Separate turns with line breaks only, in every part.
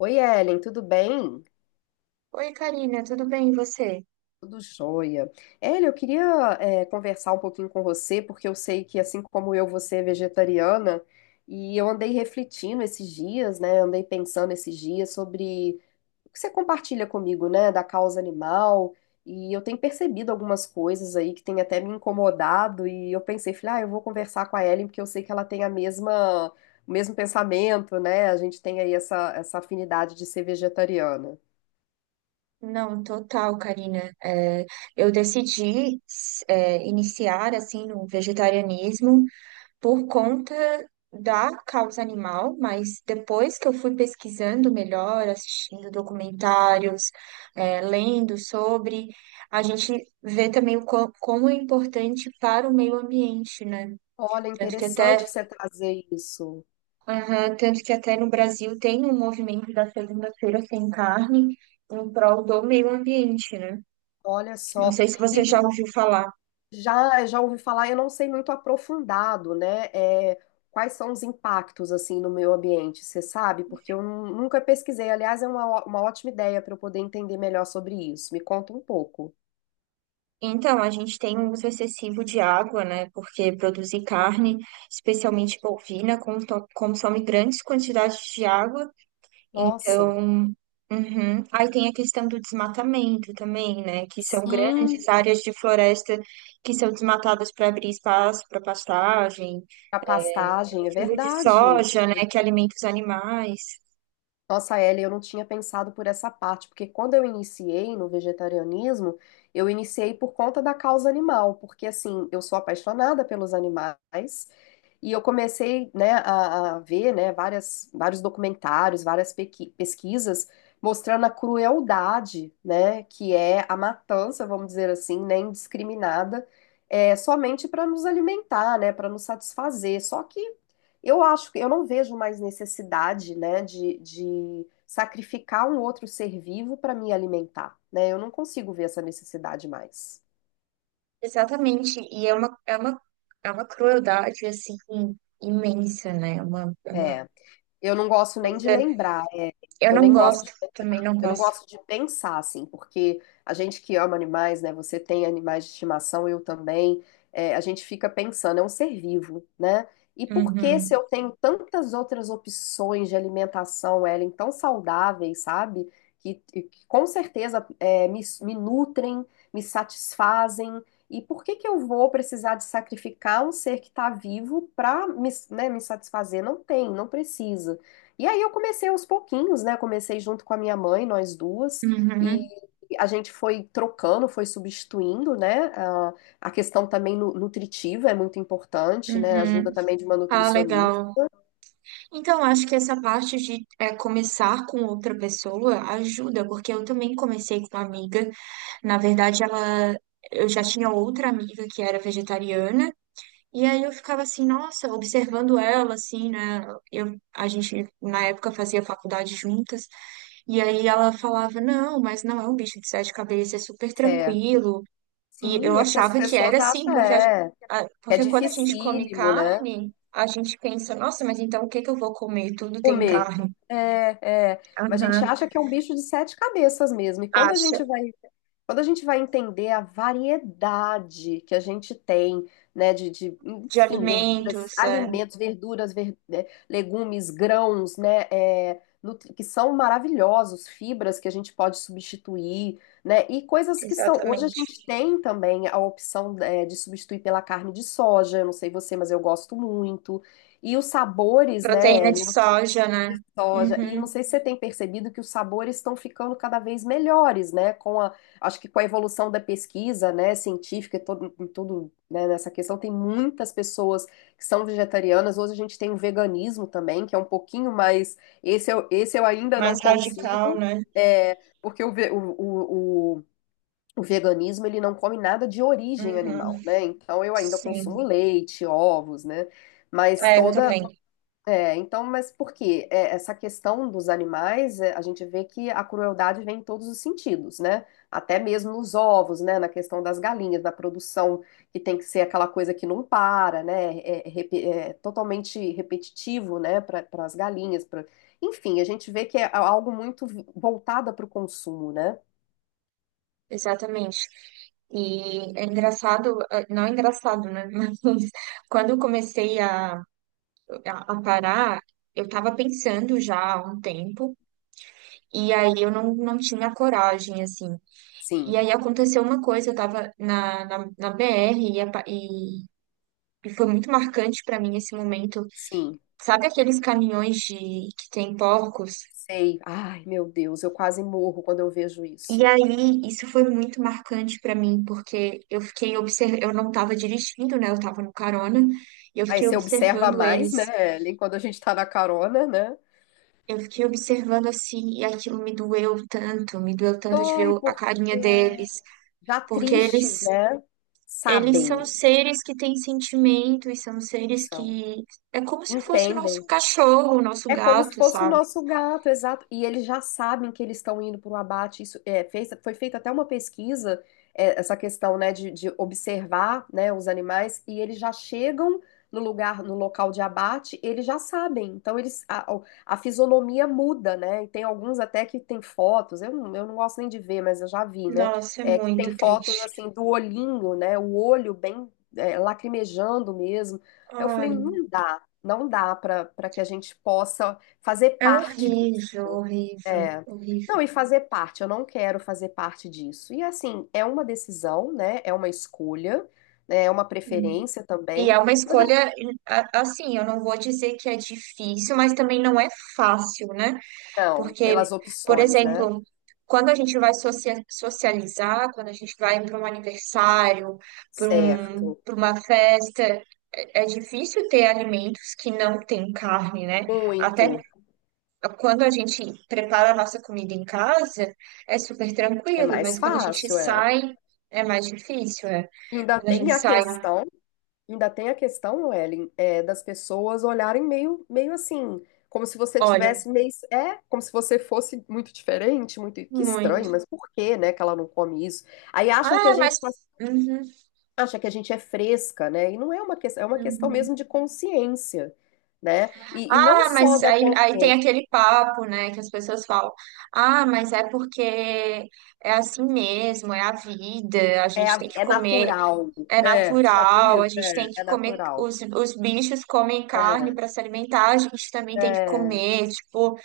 Oi, Ellen, tudo bem?
Oi, Karina, tudo bem e você?
Tudo jóia. Ellen, eu queria conversar um pouquinho com você, porque eu sei que, assim como eu, você é vegetariana, e eu andei refletindo esses dias, né? Andei pensando esses dias sobre o que você compartilha comigo, né, da causa animal, e eu tenho percebido algumas coisas aí que têm até me incomodado, e eu pensei, falei, ah, eu vou conversar com a Ellen, porque eu sei que ela tem a mesma, o mesmo pensamento, né? A gente tem aí essa afinidade de ser vegetariana.
Não, total, Karina. É, eu decidi iniciar assim no vegetarianismo por conta da causa animal, mas depois que eu fui pesquisando melhor, assistindo documentários, é, lendo sobre, a gente vê também como é importante para o meio ambiente, né?
Olha,
Tanto que até
interessante você trazer isso.
Aham, tanto que até no Brasil tem um movimento da segunda-feira sem carne em prol do meio ambiente, né?
Olha
Não
só.
sei se
E
você já ouviu falar.
já já ouvi falar, eu não sei muito aprofundado, né? É, quais são os impactos assim no meio ambiente, você sabe? Porque eu nunca pesquisei. Aliás, é uma, uma ótima ideia para eu poder entender melhor sobre isso. Me conta um pouco.
Então, a gente tem um uso excessivo de água, né? Porque produzir carne, especialmente bovina, consome grandes quantidades de água.
Nossa.
Então, uhum. Aí tem a questão do desmatamento também, né? Que são
Sim,
grandes áreas de floresta que são desmatadas para abrir espaço para pastagem,
a pastagem, é
cultivo de
verdade.
soja, né, que alimenta os animais.
Nossa, Ellie, eu não tinha pensado por essa parte, porque quando eu iniciei no vegetarianismo, eu iniciei por conta da causa animal, porque assim, eu sou apaixonada pelos animais e eu comecei, né, a ver, né, várias, vários documentários, várias pesquisas mostrando a crueldade, né, que é a matança, vamos dizer assim, né, indiscriminada, é, somente para nos alimentar, né, para nos satisfazer. Só que eu acho que eu não vejo mais necessidade, né, de sacrificar um outro ser vivo para me alimentar, né? Eu não consigo ver essa necessidade mais.
Exatamente, e é uma crueldade, assim, imensa, né, é uma
É, eu não gosto nem de
coisa.
lembrar,
Eu
eu
não
nem gosto
gosto,
de
também não
Eu não
gosto.
gosto de pensar assim, porque a gente que ama animais, né? Você tem animais de estimação, eu também. É, a gente fica pensando, é um ser vivo, né? E por que se
Uhum,
eu tenho tantas outras opções de alimentação, Ellen, tão saudáveis, sabe? Que, e que com certeza é, me nutrem, me satisfazem. E por que que eu vou precisar de sacrificar um ser que está vivo para me, né, me satisfazer? Não tem, não precisa. E aí eu comecei aos pouquinhos, né? Comecei junto com a minha mãe, nós duas, e
uhum,
a gente foi trocando, foi substituindo, né? A questão também nutritiva é muito importante, né?
uhum.
Ajuda também de uma
Ah,
nutricionista.
legal. Então, acho que essa parte de é, começar com outra pessoa ajuda, porque eu também comecei com uma amiga. Na verdade, ela, eu já tinha outra amiga que era vegetariana. E aí eu ficava assim, nossa, observando ela, assim, né? Eu, a gente, na época, fazia faculdade juntas. E aí ela falava, não, mas não é um bicho de sete cabeças, é super
É.
tranquilo. E eu
Sim, é porque as
achava que era
pessoas
assim,
acham,
porque,
é, que é
porque quando a gente come
dificílimo, né?
carne, a gente pensa, nossa, mas então o que que eu vou comer? Tudo tem
Comer.
carne.
É, é. Mas a gente
Aham.
acha que é um bicho de sete cabeças mesmo. E
Acha.
quando a gente vai entender a variedade que a gente tem, né, de,
De
enfim, verduras,
alimentos, é,
alimentos, verduras, né, legumes, grãos, né, é, que são maravilhosos, fibras que a gente pode substituir, né, e coisas que são. Hoje a
exatamente.
gente tem também a opção, é, de substituir pela carne de soja. Eu não sei você, mas eu gosto muito. E os sabores, né,
Proteína de
Ellen?
soja, né?
Soja. E não
Uhum.
sei se você tem percebido que os sabores estão ficando cada vez melhores, né? Com a, acho que com a evolução da pesquisa, né, científica e todo, em tudo, né, nessa questão, tem muitas pessoas que são vegetarianas. Hoje a gente tem o veganismo também, que é um pouquinho mais. Esse eu ainda não
Mais radical,
consigo,
né?
é, porque o, ve- o veganismo ele não come nada de origem animal,
Uhum.
né? Então eu ainda consumo
Sim.
leite, ovos, né? Mas
É, eu
toda,
também,
é, então, mas por quê? É, essa questão dos animais, é, a gente vê que a crueldade vem em todos os sentidos, né? Até mesmo nos ovos, né? Na questão das galinhas, na produção, que tem que ser aquela coisa que não para, né? É, é é totalmente repetitivo, né? Para as galinhas. Enfim, a gente vê que é algo muito voltado para o consumo, né?
exatamente. E é engraçado, não é engraçado, né? Mas quando eu comecei a parar, eu tava pensando já há um tempo, e aí eu não tinha coragem, assim. E
Sim,
aí aconteceu uma coisa, eu tava na BR e, e foi muito marcante pra mim esse momento.
sim,
Sabe aqueles caminhões de, que tem porcos?
sei. Ai, meu Deus, eu quase morro quando eu vejo
E
isso.
aí, isso foi muito marcante pra mim, porque eu fiquei observando, eu não tava dirigindo, né? Eu tava no carona, e eu
Aí
fiquei
você observa
observando
mais,
eles.
né, Ellen, quando a gente tá na carona, né?
Eu fiquei observando assim, e aquilo me doeu tanto de ver
Dói
a
porque
carinha deles,
já
porque eles
tristes, né?
eles
Sabem,
são
que
seres que têm sentimento e são seres
são,
que é como se fosse o nosso
entendem.
cachorro, o nosso
É como se
gato,
fosse o
sabe?
nosso gato, exato. E eles já sabem que eles estão indo para o abate. Isso é, fez, foi feita até uma pesquisa, é, essa questão, né, de observar, né, os animais, e eles já chegam no lugar, no local de abate, eles já sabem. Então eles, a, a fisionomia muda, né? E tem alguns até que tem fotos. Eu, eu não gosto nem de ver, mas eu já vi, né?
Nossa, é
É, que tem
muito
fotos
triste.
assim do olhinho, né? O olho bem é, lacrimejando mesmo. Aí eu falei,
Ai,
não dá. Não dá para para que a gente possa fazer
é
parte disso.
horrível, horrível,
É.
horrível.
Não, e fazer parte, eu não quero fazer parte disso. E assim, é uma decisão, né? É uma escolha, né? É uma preferência
E
também,
é uma
mas assim,
escolha, assim, eu não vou dizer que é difícil, mas também não é fácil, né?
não,
Porque,
pelas
por
opções, né?
exemplo, quando a gente vai socializar, quando a gente vai para um aniversário,
Certo.
para uma festa, é difícil ter alimentos que não têm carne, né? Até
Muito.
quando a gente prepara a nossa comida em casa, é super
É
tranquilo,
mais
mas quando a gente
fácil, é.
sai, é mais difícil, é.
Ainda
Quando a gente
tem a
sai,
questão Ainda tem a questão, Ellen, é, das pessoas olharem meio assim, como se você
olha,
tivesse meio, é, como se você fosse muito diferente, muito, que estranho,
muito.
mas por que, né, que ela não come isso? Aí acham que a
Ah, mas.
gente
Uhum,
acha que a gente é fresca, né? E não é uma questão, é uma questão
uhum.
mesmo de consciência, né? E não
Ah,
só
mas
da
aí, aí tem
consciência,
aquele papo, né, que as pessoas falam. Ah, mas é porque é assim mesmo, é a vida, a
é,
gente tem que
é
comer,
natural.
é
É, você já viu
natural,
isso?
a gente tem
É,
que
é
comer,
natural.
os bichos comem carne
É,
para se alimentar, a gente também tem que
é.
comer, tipo,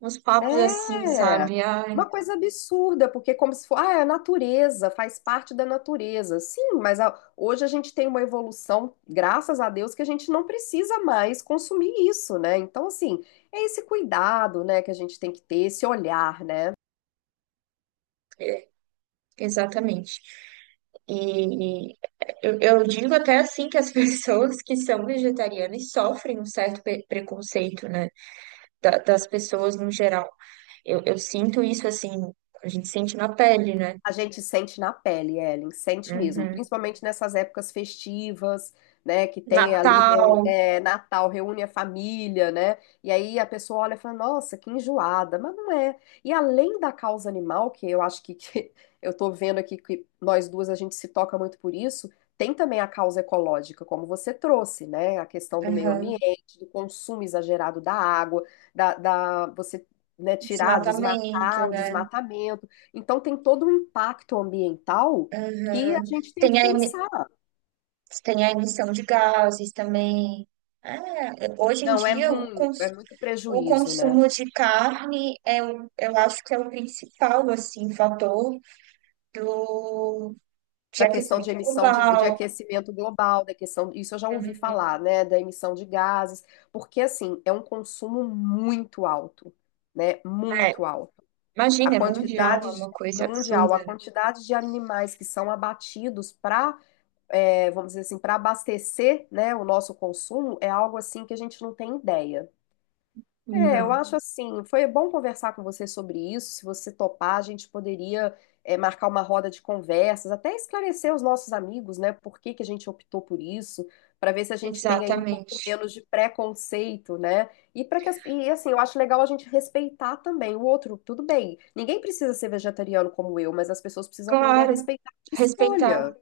uns papos
É
assim, sabe? Ai,
uma coisa absurda, porque é como se fosse, ah, é a natureza, faz parte da natureza. Sim, mas hoje a gente tem uma evolução, graças a Deus, que a gente não precisa mais consumir isso, né? Então, assim, é esse cuidado, né, que a gente tem que ter, esse olhar, né?
exatamente. E eu digo até assim que as pessoas que são vegetarianas sofrem um certo preconceito, né, das pessoas no geral. Eu sinto isso assim, a gente sente na pele, né?
A gente sente na pele, Ellen, sente mesmo,
Uhum.
principalmente nessas épocas festivas, né, que tem ali
Natal,
é, Natal, reúne a família, né, e aí a pessoa olha e fala, nossa, que enjoada, mas não é. E além da causa animal, que eu acho que, que eu tô vendo aqui que nós duas a gente se toca muito por isso, tem também a causa ecológica, como você trouxe, né, a questão do meio
uhum.
ambiente, do consumo exagerado da água, da, da você, né, tirar,
Desmatamento,
desmatar, o
né?
desmatamento, então, tem todo um impacto ambiental que a gente tem
Tem
que
a
pensar.
Você tem a emissão de gases também. É, hoje em
Não,
dia,
é muito
o
prejuízo, né?
consumo de carne eu acho que é o principal, assim, fator do, de
Da questão de
aquecimento
emissão de
global.
aquecimento global, da questão, isso eu já ouvi
Uhum.
falar, né? Da emissão de gases, porque assim, é um consumo muito alto, né?
É,
Muito alto. A
imagina, é mundial, é
quantidade de-
uma coisa
mundial,
absurda,
a
né?
quantidade de animais que são abatidos para, vamos dizer assim, para abastecer, né, o nosso consumo é algo assim que a gente não tem ideia. É, eu
Não,
acho assim, foi bom conversar com você sobre isso. Se você topar, a gente poderia é, marcar uma roda de conversas, até esclarecer os nossos amigos, né, por que que a gente optou por isso, para ver se a gente tem aí um pouco
exatamente.
menos de preconceito, né? E para que e assim, eu acho legal a gente respeitar também o outro. Tudo bem, ninguém precisa ser vegetariano como eu, mas as pessoas precisam aprender a
Claro,
respeitar a minha escolha,
respeitar.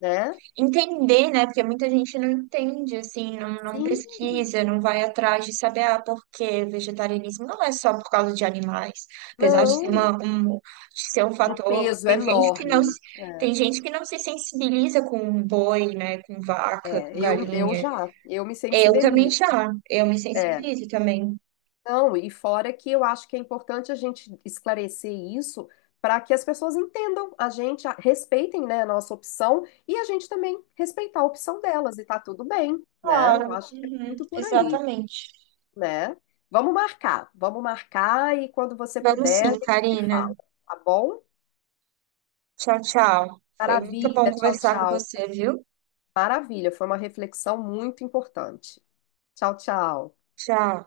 né?
Entender, né? Porque muita gente não entende, assim, não
Sim,
pesquisa, não vai atrás de saber, ah, por que vegetarianismo não é só por causa de animais, apesar de ser
não,
de ser um
um
fator,
peso enorme.
tem
É.
gente que não se sensibiliza com boi, né, com vaca, com
É, eu
galinha.
já, eu me
Eu também
sensibilizo.
já, eu me
É,
sensibilizo também.
não, e fora que eu acho que é importante a gente esclarecer isso para que as pessoas entendam a gente, respeitem, né, a nossa opção e a gente também respeitar a opção delas e tá tudo bem, né? Eu
Claro,
acho que é
uhum,
muito por aí,
exatamente.
né? Vamos marcar e quando você
Vamos
puder a
sim,
gente se
Karina.
fala, tá bom?
Tchau, tchau. Foi muito bom
Maravilha, tchau,
conversar com
tchau.
você, viu?
Maravilha, foi uma reflexão muito importante. Tchau, tchau.
Tchau.